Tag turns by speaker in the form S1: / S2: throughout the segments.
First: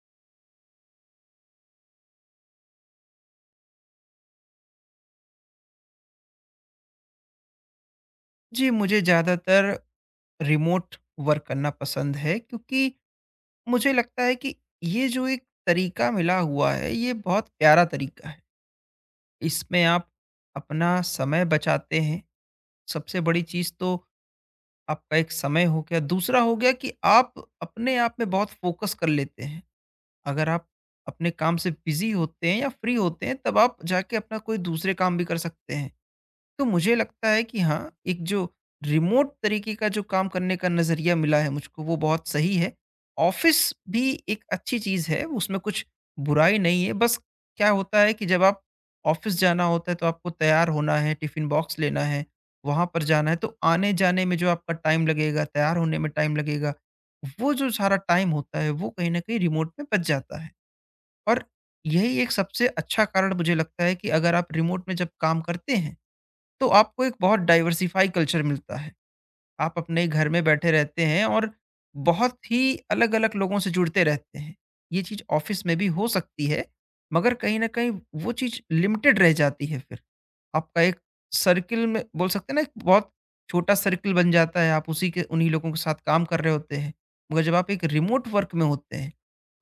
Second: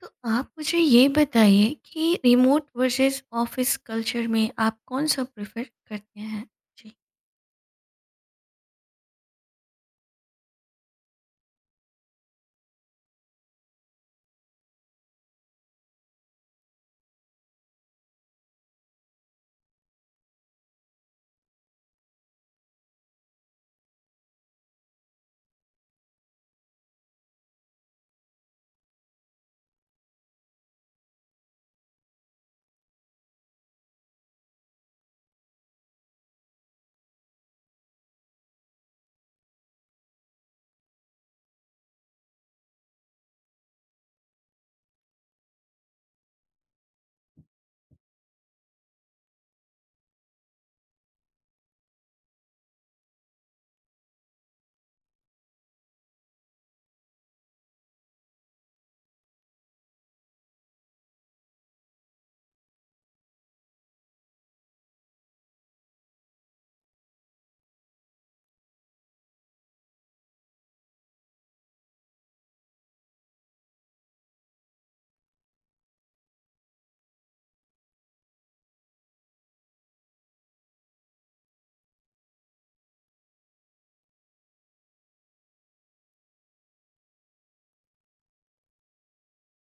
S1: तो आप मुझे ये बताइए कि रिमोट वर्सेस ऑफिस कल्चर में आप कौन सा प्रेफर करते हैं? जी।
S2: जी, मुझे ज़्यादातर रिमोट वर्क करना पसंद है क्योंकि मुझे लगता है कि ये जो एक तरीका मिला हुआ है, ये बहुत प्यारा तरीका है। इसमें आप अपना समय बचाते हैं, सबसे बड़ी चीज़ तो आपका एक समय हो गया, दूसरा हो गया कि आप अपने आप में बहुत फ़ोकस कर लेते हैं। अगर आप अपने काम से बिज़ी होते हैं या फ्री होते हैं, तब आप जाके अपना कोई दूसरे काम भी कर सकते हैं। तो मुझे लगता है कि हाँ, एक जो रिमोट तरीके का जो काम करने का नज़रिया मिला है मुझको वो बहुत सही है। ऑफ़िस भी एक अच्छी चीज़ है, उसमें कुछ बुराई नहीं है, बस क्या होता है कि जब आप ऑफ़िस जाना होता है तो आपको तैयार होना है, टिफ़िन बॉक्स लेना है, वहाँ पर जाना है तो आने-जाने में जो आपका टाइम लगेगा, तैयार होने में टाइम लगेगा, वो जो सारा टाइम होता है वो कहीं न कहीं रिमोट में बच जाता है। और यही एक सबसे अच्छा कारण मुझे लगता है कि अगर आप रिमोट में जब काम करते हैं तो आपको एक बहुत डाइवर्सिफाई कल्चर मिलता है। आप अपने घर में बैठे रहते हैं और बहुत ही अलग-अलग लोगों से जुड़ते रहते हैं। ये चीज़ ऑफ़िस में भी हो सकती है, मगर कहीं न कहीं वो चीज़ लिमिटेड रह जाती है फिर। आपका एक सर्किल में बोल सकते हैं ना, एक बहुत छोटा सर्किल बन जाता है, आप उसी के उन्हीं लोगों के साथ काम कर रहे होते हैं। मगर जब आप एक रिमोट वर्क में होते हैं,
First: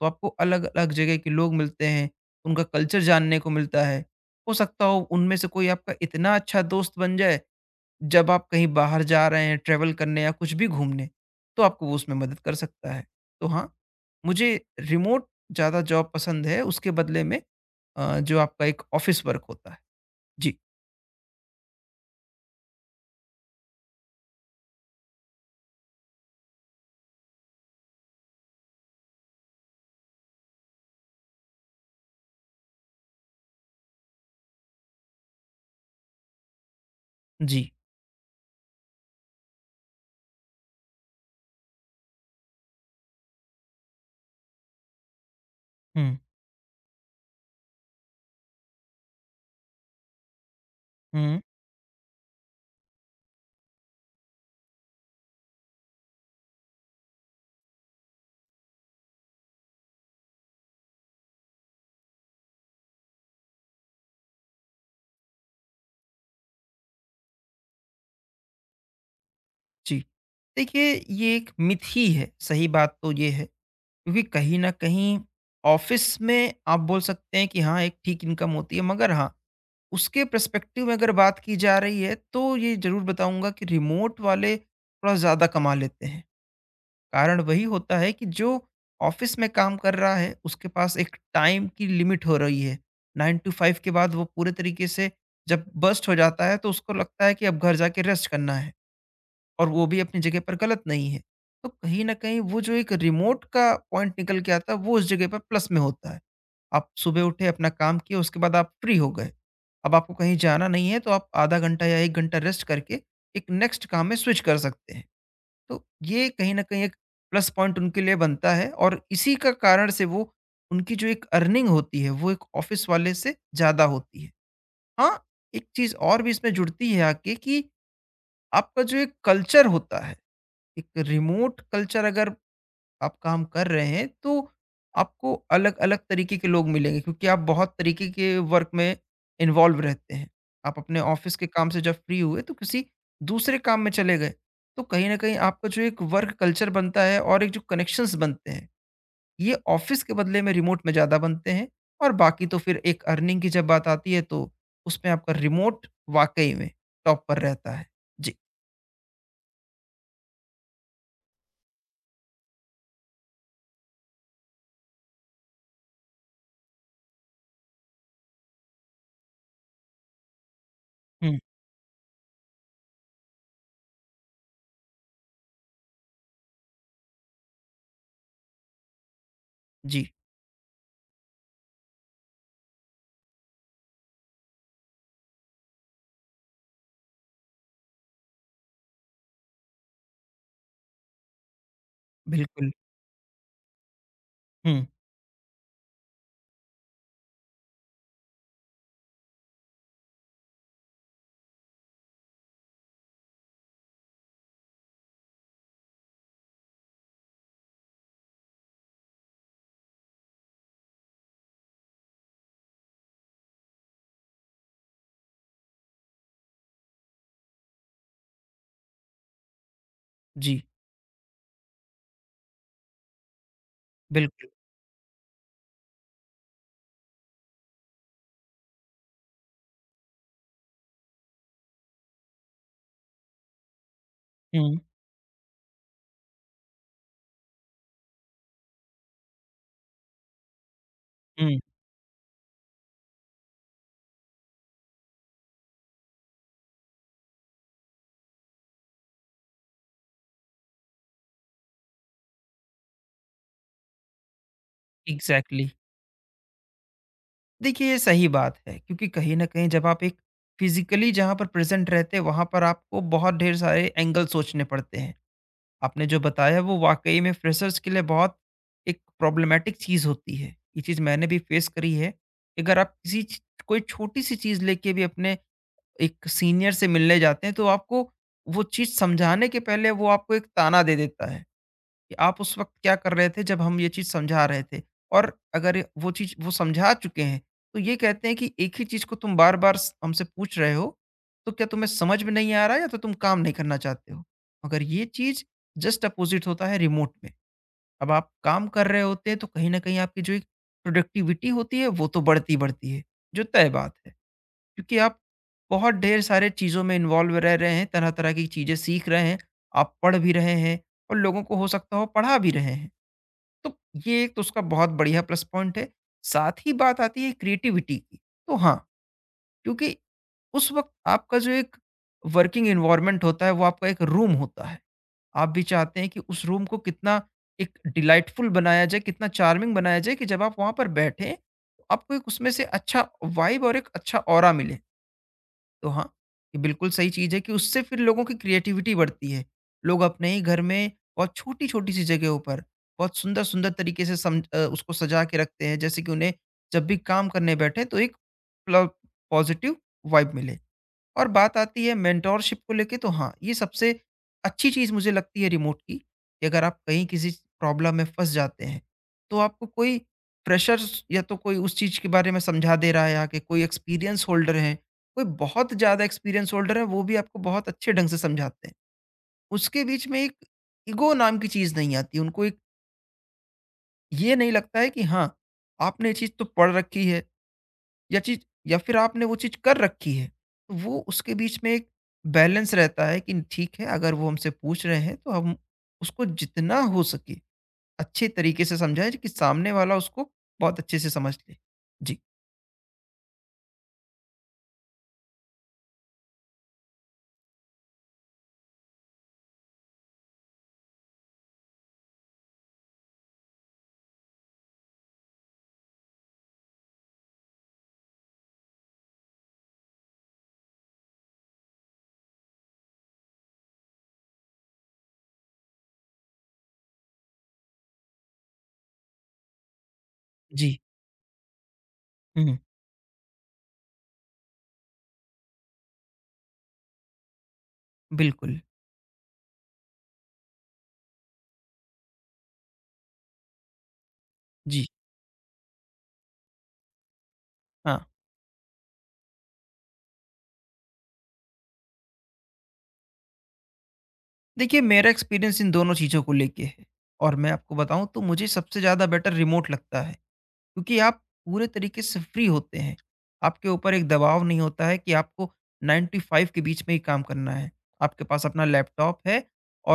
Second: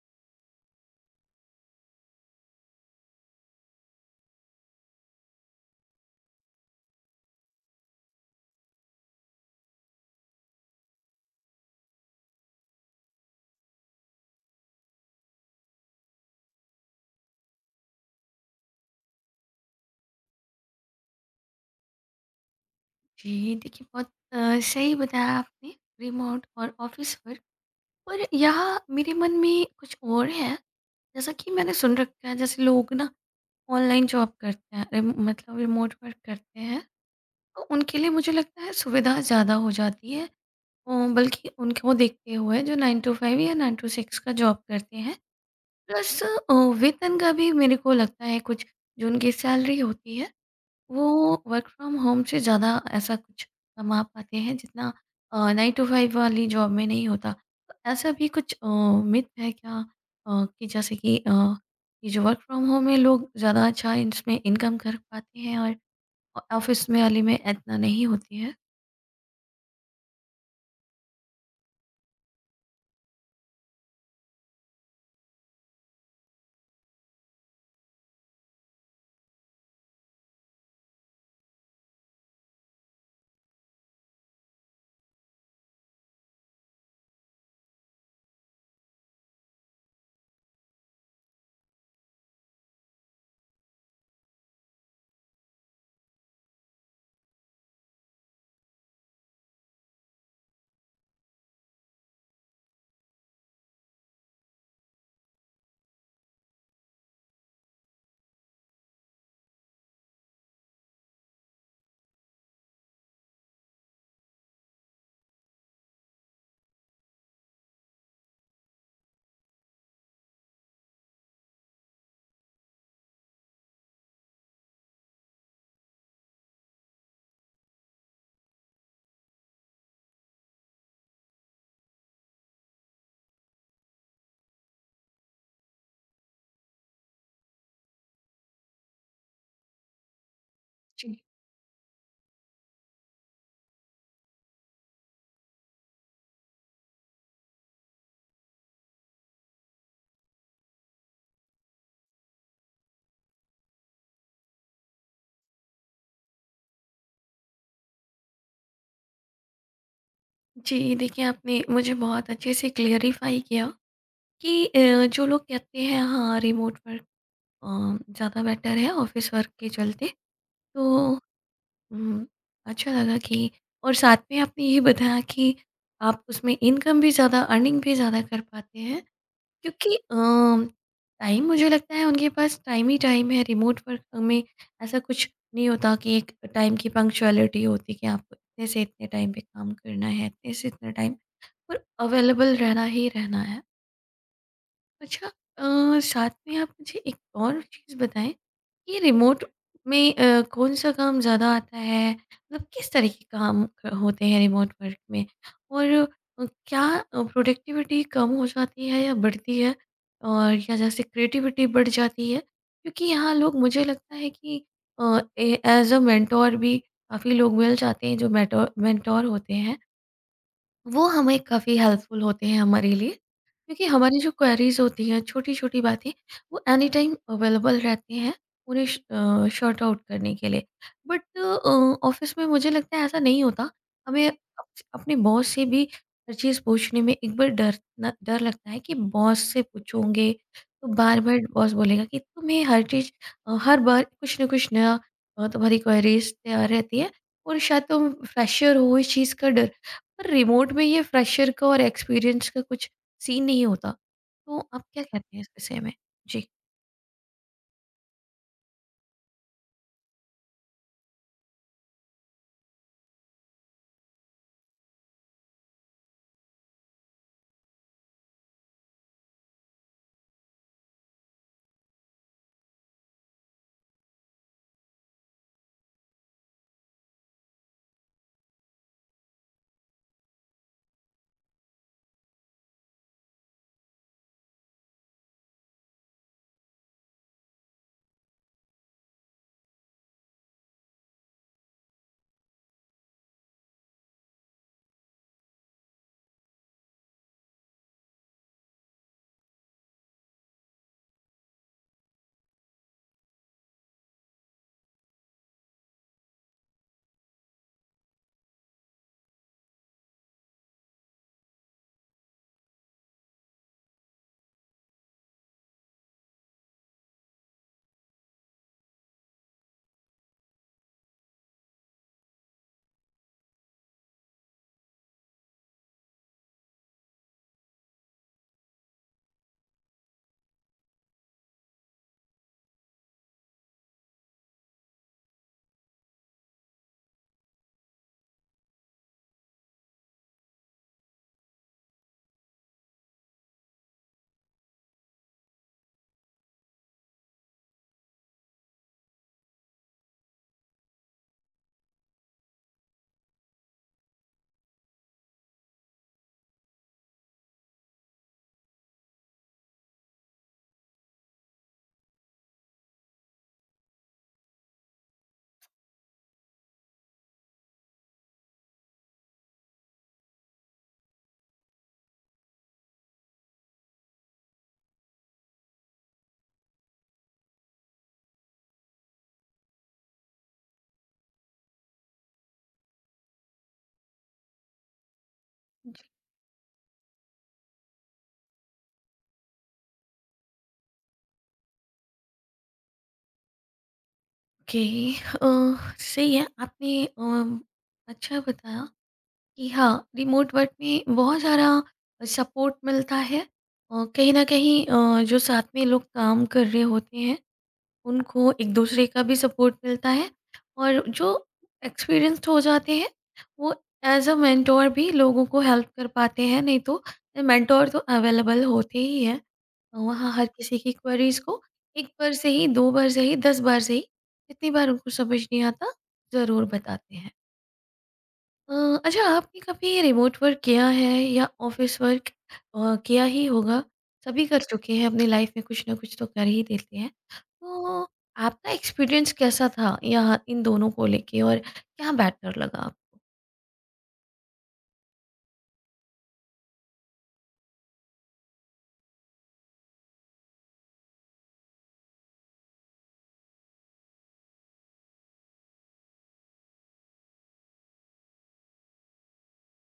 S2: तो आपको अलग-अलग जगह के लोग मिलते हैं, उनका कल्चर जानने को मिलता है। हो सकता हो उनमें से कोई आपका इतना अच्छा दोस्त बन जाए जब आप कहीं बाहर जा रहे हैं ट्रैवल करने या कुछ भी घूमने, तो आपको वो उसमें मदद कर सकता है। तो हाँ, मुझे रिमोट ज़्यादा जॉब पसंद है उसके बदले में जो आपका एक ऑफ़िस वर्क होता है। जी।
S1: जी, देखिए बहुत सही बताया आपने रिमोट और ऑफिस वर्क। पर यहाँ मेरे मन में कुछ और है, जैसा कि मैंने सुन रखा है जैसे लोग ना ऑनलाइन जॉब करते हैं रिम मतलब रिमोट वर्क करते हैं, तो
S2: जी।
S1: उनके लिए मुझे लगता है सुविधा ज़्यादा हो जाती है। बल्कि उनको देखते हुए जो 9 टू 5 या 9 टू 6 का जॉब करते हैं प्लस
S2: हुँ,
S1: वेतन का भी मेरे को लगता है कुछ जो उनकी सैलरी होती है वो
S2: हुँ।
S1: वर्क फ्रॉम होम से ज़्यादा ऐसा कुछ कमा पाते हैं जितना 9 टू 5 वाली जॉब में नहीं होता। तो ऐसा भी कुछ मिथ है क्या कि जैसे कि ये जो वर्क फ्रॉम होम में लोग ज़्यादा अच्छा इसमें इनकम कर पाते हैं और ऑफिस में वाली में इतना नहीं होती है।
S2: जी। देखिए, ये एक मिथ ही है, सही बात तो ये है क्योंकि कहीं न कहीं ऑफ़िस में आप बोल सकते हैं कि हाँ, एक ठीक इनकम होती है मगर हाँ, उसके पर्सपेक्टिव में अगर बात की जा रही है, तो ये ज़रूर बताऊँगा कि रिमोट वाले थोड़ा ज़्यादा कमा लेते हैं। कारण वही होता है कि जो ऑफिस में काम कर रहा है उसके पास एक टाइम की लिमिट हो रही है। 9 टू 5 के बाद वो पूरे तरीके से जब बस्ट हो जाता है तो उसको लगता है कि अब घर जाके रेस्ट करना है, और वो भी अपनी जगह पर गलत नहीं है। तो कहीं ना कहीं वो जो एक रिमोट का पॉइंट निकल के आता है वो उस जगह पर प्लस में होता है। आप सुबह उठे, अपना काम किए, उसके बाद आप फ्री हो गए। अब आपको कहीं जाना नहीं है तो आप आधा घंटा या एक घंटा रेस्ट करके एक नेक्स्ट काम में स्विच कर सकते हैं। तो ये कहीं न कहीं एक प्लस पॉइंट उनके लिए बनता है और इसी का कारण से वो उनकी जो एक अर्निंग होती है, वो एक ऑफ़िस वाले से ज़्यादा होती है। हाँ, एक चीज़ और भी इसमें जुड़ती है आके कि आपका जो एक कल्चर होता है, एक रिमोट कल्चर अगर आप काम कर रहे हैं तो आपको अलग-अलग तरीके के लोग मिलेंगे क्योंकि आप बहुत तरीके के वर्क में इन्वॉल्व रहते हैं। आप अपने
S1: जी।
S2: ऑफ़िस के काम से जब फ्री हुए तो किसी दूसरे काम में चले गए, तो कहीं न कहीं आपका जो एक वर्क कल्चर बनता है और एक जो कनेक्शंस बनते हैं, ये ऑफ़िस के बदले में रिमोट में ज़्यादा बनते हैं और बाकी तो फिर एक अर्निंग की जब बात आती है तो उसमें आपका रिमोट वाक़ई में टॉप पर रहता है। जी।
S1: जी, देखिए आपने मुझे बहुत अच्छे से क्लियरिफाई किया कि जो लोग कहते हैं हाँ रिमोट वर्क ज़्यादा बेटर है ऑफिस वर्क के चलते तो
S2: हुँ,
S1: उम, अच्छा लगा कि और साथ में आपने ये बताया कि आप उसमें इनकम भी ज़्यादा अर्निंग भी ज़्यादा कर पाते हैं क्योंकि
S2: जी,
S1: टाइम मुझे लगता है उनके पास टाइम ही टाइम है रिमोट वर्क में। ऐसा कुछ नहीं होता कि एक टाइम की पंक्चुअलिटी होती कि आपको इतने से इतने टाइम पे काम करना है, इतने से इतने टाइम पर अवेलेबल
S2: बिल्कुल।
S1: रहना ही रहना है।
S2: हुँ,
S1: अच्छा, साथ में आप मुझे एक और चीज़ बताएँ कि रिमोट में कौन-सा काम ज़्यादा आता है? मतलब किस तरह के काम होते हैं रिमोट वर्क में? और क्या प्रोडक्टिविटी कम हो जाती है या बढ़ती है? और या जैसे क्रिएटिविटी बढ़ जाती है? क्योंकि यहाँ लोग मुझे लगता है कि अ, ए एज़ अ मेंटोर भी काफ़ी लोग मिल जाते हैं जो मेंटोर मेंटोर होते हैं।
S2: जी,
S1: वो हमें काफ़ी हेल्पफुल होते हैं हमारे लिए क्योंकि हमारी जो
S2: बिल्कुल।
S1: क्वेरीज होती हैं छोटी-छोटी बातें वो एनी टाइम अवेलेबल रहते हैं उन्हें सॉर्ट आउट करने के लिए। बट ऑफ़िस में मुझे लगता है ऐसा नहीं होता। हमें अप
S2: हुँ,
S1: अपने बॉस से भी हर चीज़ पूछने में एक बार डर न डर लगता है कि बॉस से पूछोगे तो बार-बार
S2: हुँ।
S1: बॉस बोलेगा कि तुम्हें हर चीज़ हर बार कुछ न कुछ नया तुम्हारी क्वेरीज तैयार रहती है और शायद तुम फ्रेशर हो इस चीज़ का डर। पर रिमोट में ये फ्रेशर का और एक्सपीरियंस का कुछ सीन नहीं होता। तो आप क्या कहते हैं इस
S2: एग्जैक्टली exactly.
S1: विषय में? जी।
S2: देखिए, ये सही बात है क्योंकि कहीं ना कहीं जब आप एक फिजिकली जहाँ पर प्रेजेंट रहते हैं वहाँ पर आपको बहुत ढेर सारे एंगल सोचने पड़ते हैं। आपने जो बताया वो वाकई में फ्रेशर्स के लिए बहुत एक प्रॉब्लमेटिक चीज़ होती है। ये चीज़ मैंने भी फेस करी है। अगर आप किसी कोई छोटी सी चीज़ लेके भी अपने एक सीनियर से मिलने जाते हैं तो आपको वो चीज़ समझाने के पहले वो आपको एक ताना दे देता है कि आप उस वक़्त क्या कर रहे थे जब हम ये चीज़ समझा रहे थे? और अगर वो चीज़ वो समझा चुके हैं, तो ये कहते हैं कि एक ही चीज़ को तुम बार-बार स हमसे पूछ रहे हो, तो क्या तुम्हें समझ में नहीं आ रहा है, या तो तुम काम नहीं करना चाहते हो? मगर ये चीज़ जस्ट अपोज़िट होता है रिमोट में। अब आप काम कर रहे होते हैं तो कहीं न कहीं आपकी जो एक प्रोडक्टिविटी होती है वो तो बढ़ती ही बढ़ती है, जो तय बात है। क्योंकि आप बहुत ढेर सारे चीज़ों में इन्वॉल्व रह रहे हैं, तरह-तरह की चीज़ें सीख रहे हैं, आप पढ़ भी रहे हैं और लोगों को हो सकता हो पढ़ा भी रहे हैं। तो ये एक तो उसका बहुत बढ़िया प्लस पॉइंट है। साथ ही बात आती है क्रिएटिविटी की, तो हाँ, क्योंकि उस वक़्त आपका जो एक वर्किंग एनवायरनमेंट होता है वो आपका एक रूम होता है। आप भी चाहते हैं कि उस रूम को कितना एक डिलाइटफुल बनाया जाए, कितना चार्मिंग बनाया जाए कि जब आप वहाँ पर बैठें, तो आपको एक उसमें से अच्छा वाइब और एक अच्छा ऑरा मिले। तो हाँ, ये बिल्कुल सही चीज़ है कि उससे फिर लोगों की क्रिएटिविटी बढ़ती है। लोग अपने ही घर में बहुत छोटी-छोटी सी जगहों पर बहुत सुंदर-सुंदर तरीके से उसको सजा के रखते हैं जैसे कि उन्हें जब भी काम करने बैठे तो एक प्ल पॉज़िटिव वाइब मिले। और बात आती है मेंटोरशिप को लेके तो हाँ, ये सबसे अच्छी चीज़ मुझे लगती है रिमोट की, कि अगर आप कहीं किसी प्रॉब्लम में फँस जाते हैं, तो आपको कोई फ्रेशर्स या तो कोई उस चीज़ के बारे में समझा दे रहा है आके, कोई एक्सपीरियंस होल्डर है, कोई बहुत ज़्यादा एक्सपीरियंस होल्डर है, वो भी आपको बहुत अच्छे ढंग से समझाते हैं। उसके बीच में एक ईगो नाम की चीज़ नहीं आती, उनको एक ये नहीं लगता है कि हाँ, आपने ये चीज़ तो पढ़ रखी है, या चीज़ या फिर आपने वो चीज़ कर रखी है, तो वो उसके बीच में एक बैलेंस रहता है कि ठीक है, अगर वो हमसे पूछ रहे हैं, तो हम उसको जितना हो सके अच्छे तरीके से समझाएँ कि सामने वाला उसको बहुत अच्छे से समझ ले। जी।
S1: ओके, अ, सही है आपने। अच्छा बताया कि हाँ, रिमोट वर्क में बहुत सारा सपोर्ट मिलता है। कहीं न कहीं जो साथ में लोग काम कर रहे होते हैं उनको एक दूसरे का भी सपोर्ट मिलता है और जो एक्सपीरियंस्ड हो जाते हैं वो एज अ मेंटोर भी लोगों को हेल्प कर पाते हैं, नहीं तो मेंटोर तो अवेलेबल होते ही हैं वहाँ हर
S2: जी।
S1: किसी की क्वेरीज को। एक बार से
S2: हुँ।
S1: ही, 2 बार से ही, 10 बार से ही, जितनी बार उनको समझ नहीं आता ज़रूर बताते हैं।
S2: बिल्कुल।
S1: अ, अच्छा, आपने कभी रिमोट वर्क किया है या ऑफिस वर्क किया ही होगा, सभी कर
S2: जी।
S1: चुके हैं, अपनी लाइफ में कुछ ना कुछ तो कर ही देते हैं,
S2: हाँ,
S1: तो आपका एक्सपीरियंस कैसा था यहाँ इन दोनों को लेके और क्या बेटर लगा आपको?
S2: देखिए, मेरा एक्सपीरियंस इन दोनों चीज़ों को लेके है और मैं आपको बताऊँ तो मुझे सबसे ज़्यादा बेटर रिमोट लगता है। क्योंकि आप पूरे तरीके से फ्री होते हैं। आपके ऊपर एक दबाव नहीं होता है कि आपको 9 टू 5 के बीच में ही काम करना है। आपके पास अपना लैपटॉप है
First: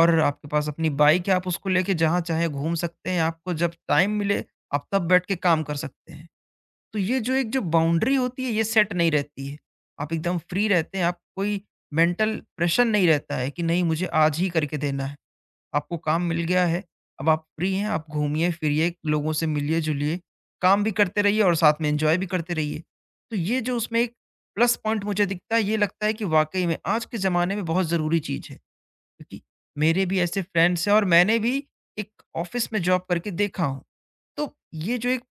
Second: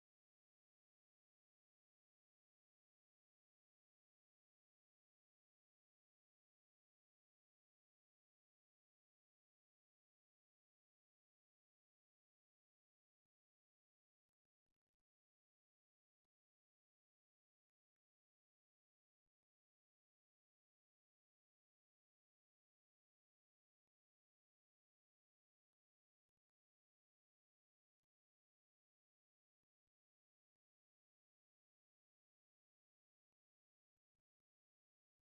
S2: और आपके पास अपनी बाइक है, आप उसको लेके जहाँ चाहे घूम सकते हैं, आपको जब टाइम मिले, आप तब बैठ के काम कर सकते हैं। तो ये जो एक जो बाउंड्री होती है, ये सेट नहीं रहती है। आप एकदम फ्री रहते हैं, आप कोई मेंटल प्रेशर नहीं रहता है कि नहीं, मुझे आज ही करके देना है। आपको काम मिल गया है, अब आप फ्री हैं, आप घूमिए-फिरिए, लोगों से मिलिए-जुलिए, काम भी करते रहिए और साथ में एन्जॉय भी करते रहिए। तो ये जो उसमें एक प्लस पॉइंट मुझे दिखता है, ये लगता है कि वाक़ई में आज के ज़माने में बहुत ज़रूरी चीज़ है, क्योंकि मेरे भी ऐसे फ्रेंड्स हैं और मैंने भी एक ऑफ़िस में जॉब करके देखा हूँ। तो ये जो एक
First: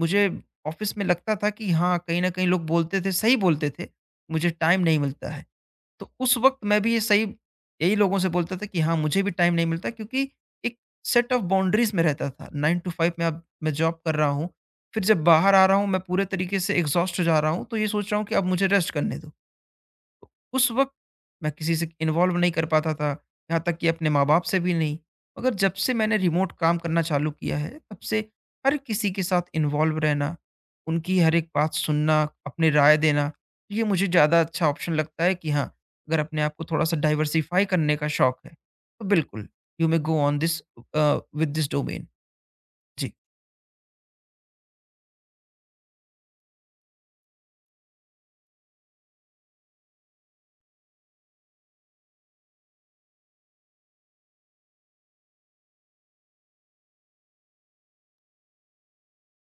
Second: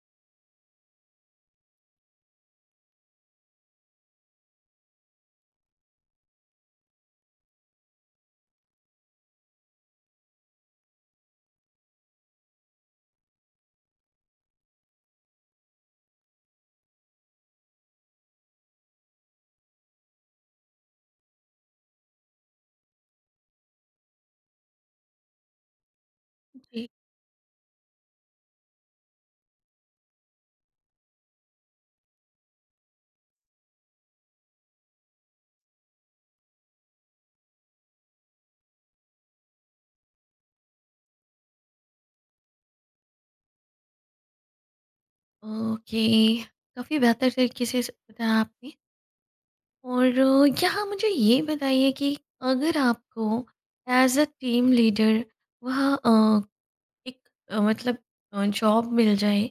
S2: मुझे ऑफ़िस में लगता था कि हाँ, कहीं न कहीं लोग बोलते थे, सही बोलते थे, मुझे टाइम नहीं मिलता है। तो उस वक़्त मैं भी ये सही यही लोगों से बोलता था कि हाँ, मुझे भी टाइम नहीं मिलता क्योंकि एक सेट ऑफ बाउंड्रीज़ में रहता था। 9 टू 5 में अब मैं जॉब कर रहा हूँ, फिर जब बाहर आ रहा हूँ मैं पूरे तरीके से एग्ज़ॉस्ट हो जा रहा हूँ, तो ये सोच रहा हूँ कि अब मुझे रेस्ट करने दो। उस वक़्त मैं किसी से इन्वॉल्व नहीं कर पाता था, यहाँ तक कि अपने माँ-बाप से भी नहीं। मगर जब से मैंने रिमोट काम
S1: जी।
S2: करना चालू किया है, तब से हर किसी के साथ इन्वॉल्व रहना, उनकी हर एक बात सुनना, अपनी राय देना, ये मुझे ज़्यादा अच्छा ऑप्शन लगता है कि हाँ, अगर अपने आप को थोड़ा-सा डाइवर्सिफ़ाई करने का शौक है, तो बिल्कुल, you may go on this with this domain. जी,
S1: ओके, काफ़ी बेहतर तरीके से बताया आपने। और यहाँ मुझे ये बताइए कि अगर आपको एज अ टीम लीडर वहाँ एक मतलब जॉब मिल जाए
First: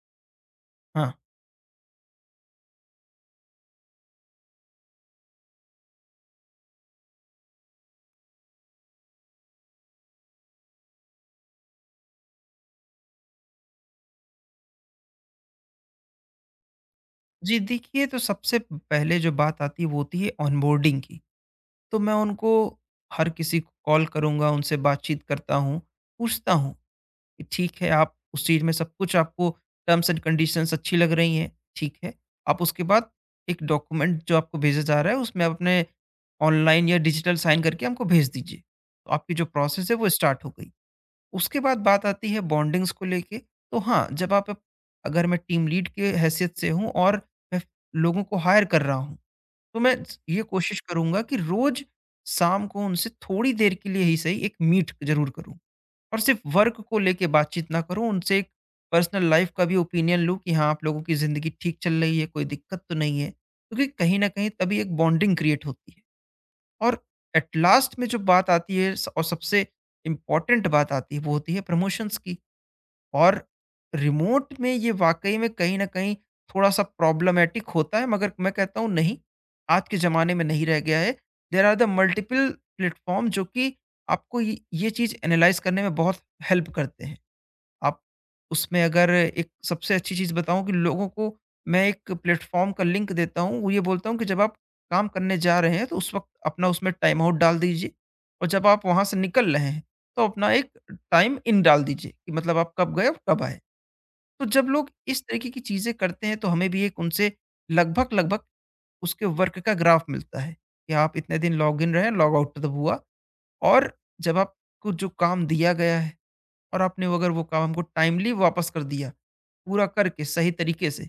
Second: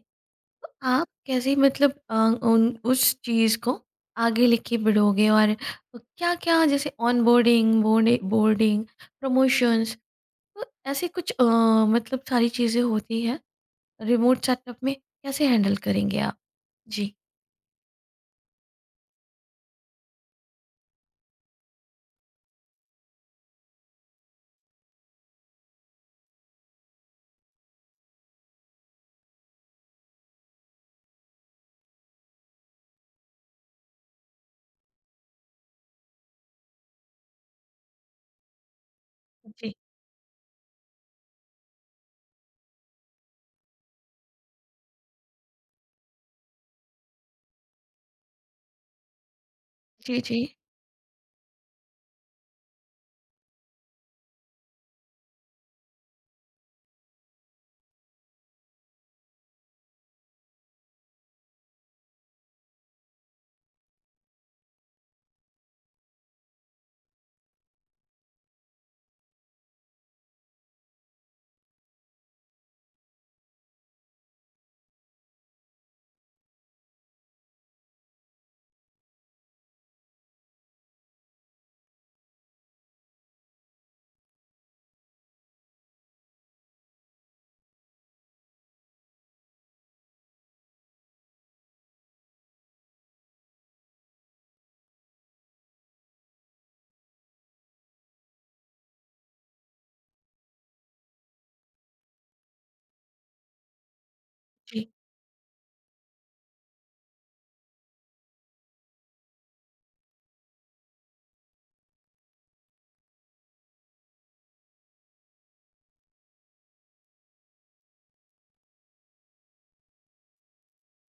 S1: तो आप
S2: हाँ।
S1: कैसे मतलब उन उस चीज़ को आगे लेके बढ़ोगे और क्या क्या जैसे onboarding board boarding promotions, तो ऐसे कुछ मतलब सारी चीज़ें होती है रिमोट सेटअप में कैसे हैंडल करेंगे आप? जी,
S2: जी, देखिए, तो सबसे पहले जो बात आती है वो होती है ऑनबोर्डिंग की। तो मैं उनको, हर किसी को कॉल करूँगा, उनसे बातचीत करता हूँ, पूछता हूँ कि ठीक है, आप उस चीज़ में सब कुछ आपको टर्म्स एंड कंडीशंस अच्छी लग रही हैं, ठीक है। आप उसके बाद एक डॉक्यूमेंट जो आपको भेजा जा रहा है उसमें आप अपने ऑनलाइन या डिजिटल साइन करके हमको भेज दीजिए। तो आपकी जो
S1: जी,
S2: प्रोसेस है वो स्टार्ट हो गई। उसके बाद बात आती है बॉन्डिंग्स को लेके, तो हाँ, जब आप अगर मैं टीम लीड के हैसियत से हूँ और मैं लोगों को हायर कर रहा हूँ, तो
S1: जी, जी,
S2: ये कोशिश करूंगा कि रोज शाम को उनसे थोड़ी देर के लिए ही सही एक मीट जरूर करूं और सिर्फ वर्क को लेके बातचीत ना करूं उनसे, एक पर्सनल लाइफ का भी ओपिनियन लूं कि हाँ आप लोगों की ज़िंदगी ठीक चल रही है, कोई दिक्कत तो नहीं है, क्योंकि कहीं ना कहीं तभी एक बॉन्डिंग क्रिएट होती है। और एट लास्ट में जो बात आती है और सबसे इम्पॉर्टेंट बात आती है वो होती है प्रमोशंस की। और रिमोट में ये वाक़ई में कहीं न कहीं थोड़ा-सा प्रॉब्लमैटिक होता है मगर मैं कहता हूँ नहीं, आज के ज़माने में नहीं रह गया है। There are the multiple platform जो कि आपको ये चीज़ एनालाइज़ करने में बहुत हेल्प करते हैं। आप उसमें, अगर एक सबसे अच्छी चीज़ बताऊँ कि लोगों को मैं एक प्लेटफ़ॉर्म का लिंक देता हूँ, वो ये बोलता हूँ कि जब आप काम करने जा रहे हैं तो उस वक़्त अपना उसमें टाइम आउट डाल दीजिए और जब आप वहाँ से निकल रहे हैं तो अपना एक टाइम इन डाल दीजिए, कि मतलब आप कब गए और कब आए। तो जब लोग
S1: जी,
S2: इस तरीके की चीज़ें करते हैं तो हमें भी एक उनसे लगभग-लगभग उसके वर्क का ग्राफ मिलता है कि आप इतने दिन लॉगिन रहे, लॉग आउट तब हुआ। और जब आपको जो काम दिया गया है और आपने वो, अगर वो काम हमको टाइमली वापस कर दिया पूरा करके सही तरीके से,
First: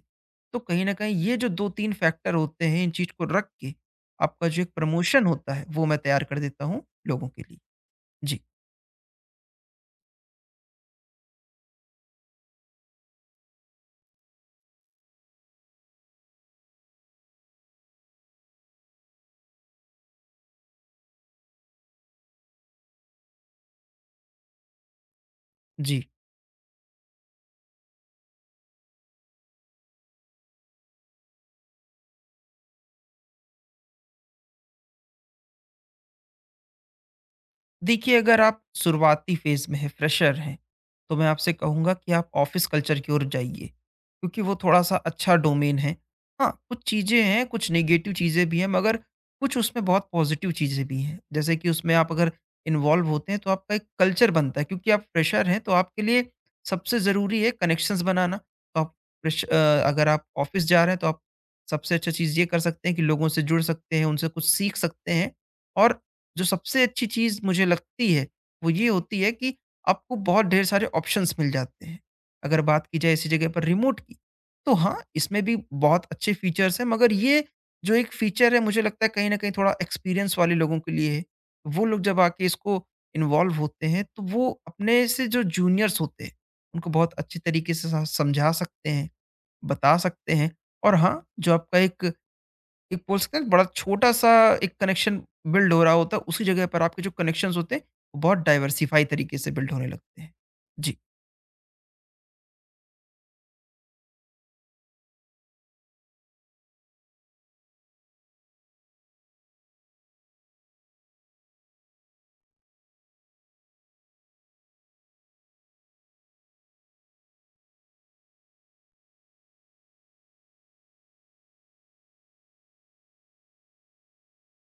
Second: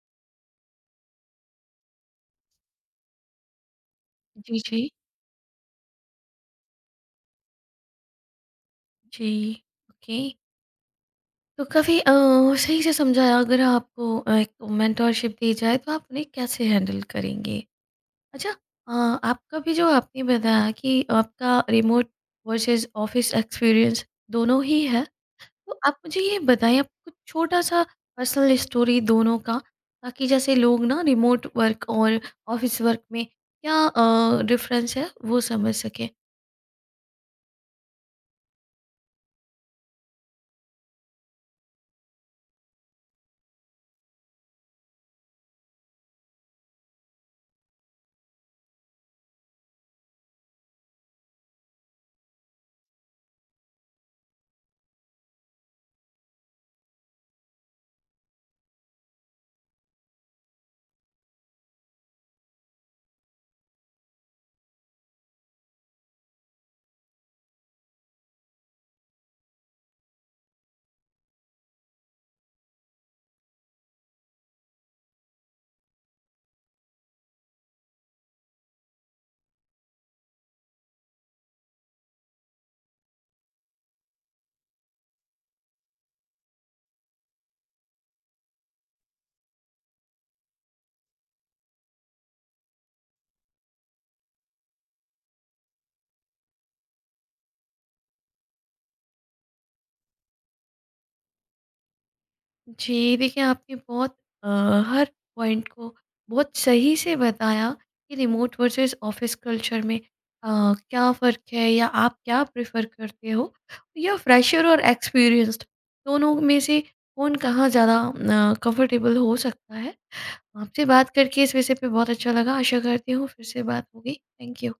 S2: तो कहीं न कहीं ये जो 2-3 फैक्टर होते हैं, इन चीज़ को रख के आपका
S1: जी,
S2: जो एक
S1: जी,
S2: प्रमोशन होता है, वो मैं तैयार कर देता हूँ लोगों के लिए। जी।
S1: जी। ओके, तो काफ़ी सही से समझाया। अगर आपको एक मेंटोरशिप दी जाए तो आप उन्हें कैसे हैंडल करेंगे? अच्छा, अ, आपका भी जो आपने बताया कि आपका रिमोट वर्सेस ऑफिस एक्सपीरियंस दोनों ही है, तो आप
S2: जी।
S1: मुझे ये बताएँ आप कुछ छोटा-सा पर्सनल स्टोरी दोनों का, ताकि जैसे लोग ना रिमोट वर्क और ऑफिस वर्क में क्या डिफरेंस है वो समझ सकें।
S2: देखिए अगर आप शुरुआती फेज में हैं, फ्रेशर हैं, तो मैं आपसे कहूँगा कि आप ऑफिस कल्चर की ओर जाइए, क्योंकि वो थोड़ा-सा अच्छा डोमेन है। हाँ, कुछ चीज़ें हैं, कुछ नेगेटिव चीज़ें भी हैं, मगर कुछ उसमें बहुत पॉजिटिव चीज़ें भी हैं। जैसे कि उसमें आप अगर इन्वॉल्व होते हैं, तो आपका एक कल्चर बनता है, क्योंकि आप फ्रेशर हैं, तो आपके लिए सबसे ज़रूरी है कनेक्शंस बनाना। तो आप फ्रेश अगर आप ऑफिस जा रहे हैं, तो आप सबसे अच्छा चीज़ ये कर सकते हैं कि लोगों से जुड़ सकते हैं, उनसे कुछ सीख सकते हैं और जो सबसे अच्छी चीज़ मुझे लगती है, वो ये होती है कि आपको बहुत ढेर सारे ऑप्शंस मिल जाते हैं। अगर बात की जाए इसी जगह पर रिमोट की, तो हाँ, इसमें भी बहुत अच्छे फीचर्स हैं मगर ये जो एक फीचर है मुझे लगता है कहीं न कहीं थोड़ा एक्सपीरियंस वाले लोगों के लिए है। वो लोग जब आके इसको इन्वॉल्व होते हैं, तो वो अपने से जो जूनियर्स होते हैं, उनको बहुत अच्छे तरीके से स समझा सकते हैं, बता सकते हैं। और हाँ, जो आपका एक एक बोल सकते हैं ना, बड़ा छोटा-सा एक कनेक्शन बिल्ड हो रहा होता है, उसी जगह पर आपके जो कनेक्शंस होते हैं, वो बहुत डाइवर्सिफ़ाई तरीके से बिल्ड होने लगते हैं। जी।
S1: जी, देखिए आपने बहुत अ, हर पॉइंट को बहुत सही से बताया कि रिमोट वर्सेस ऑफिस कल्चर में क्या फ़र्क है या आप क्या प्रेफ़र करते हो या फ्रेशर और एक्सपीरियंस्ड दोनों में से कौन कहाँ ज़्यादा कंफर्टेबल हो सकता है। आपसे बात करके इस विषय पे बहुत अच्छा लगा। आशा करती हूँ फिर से बात होगी। Thank you.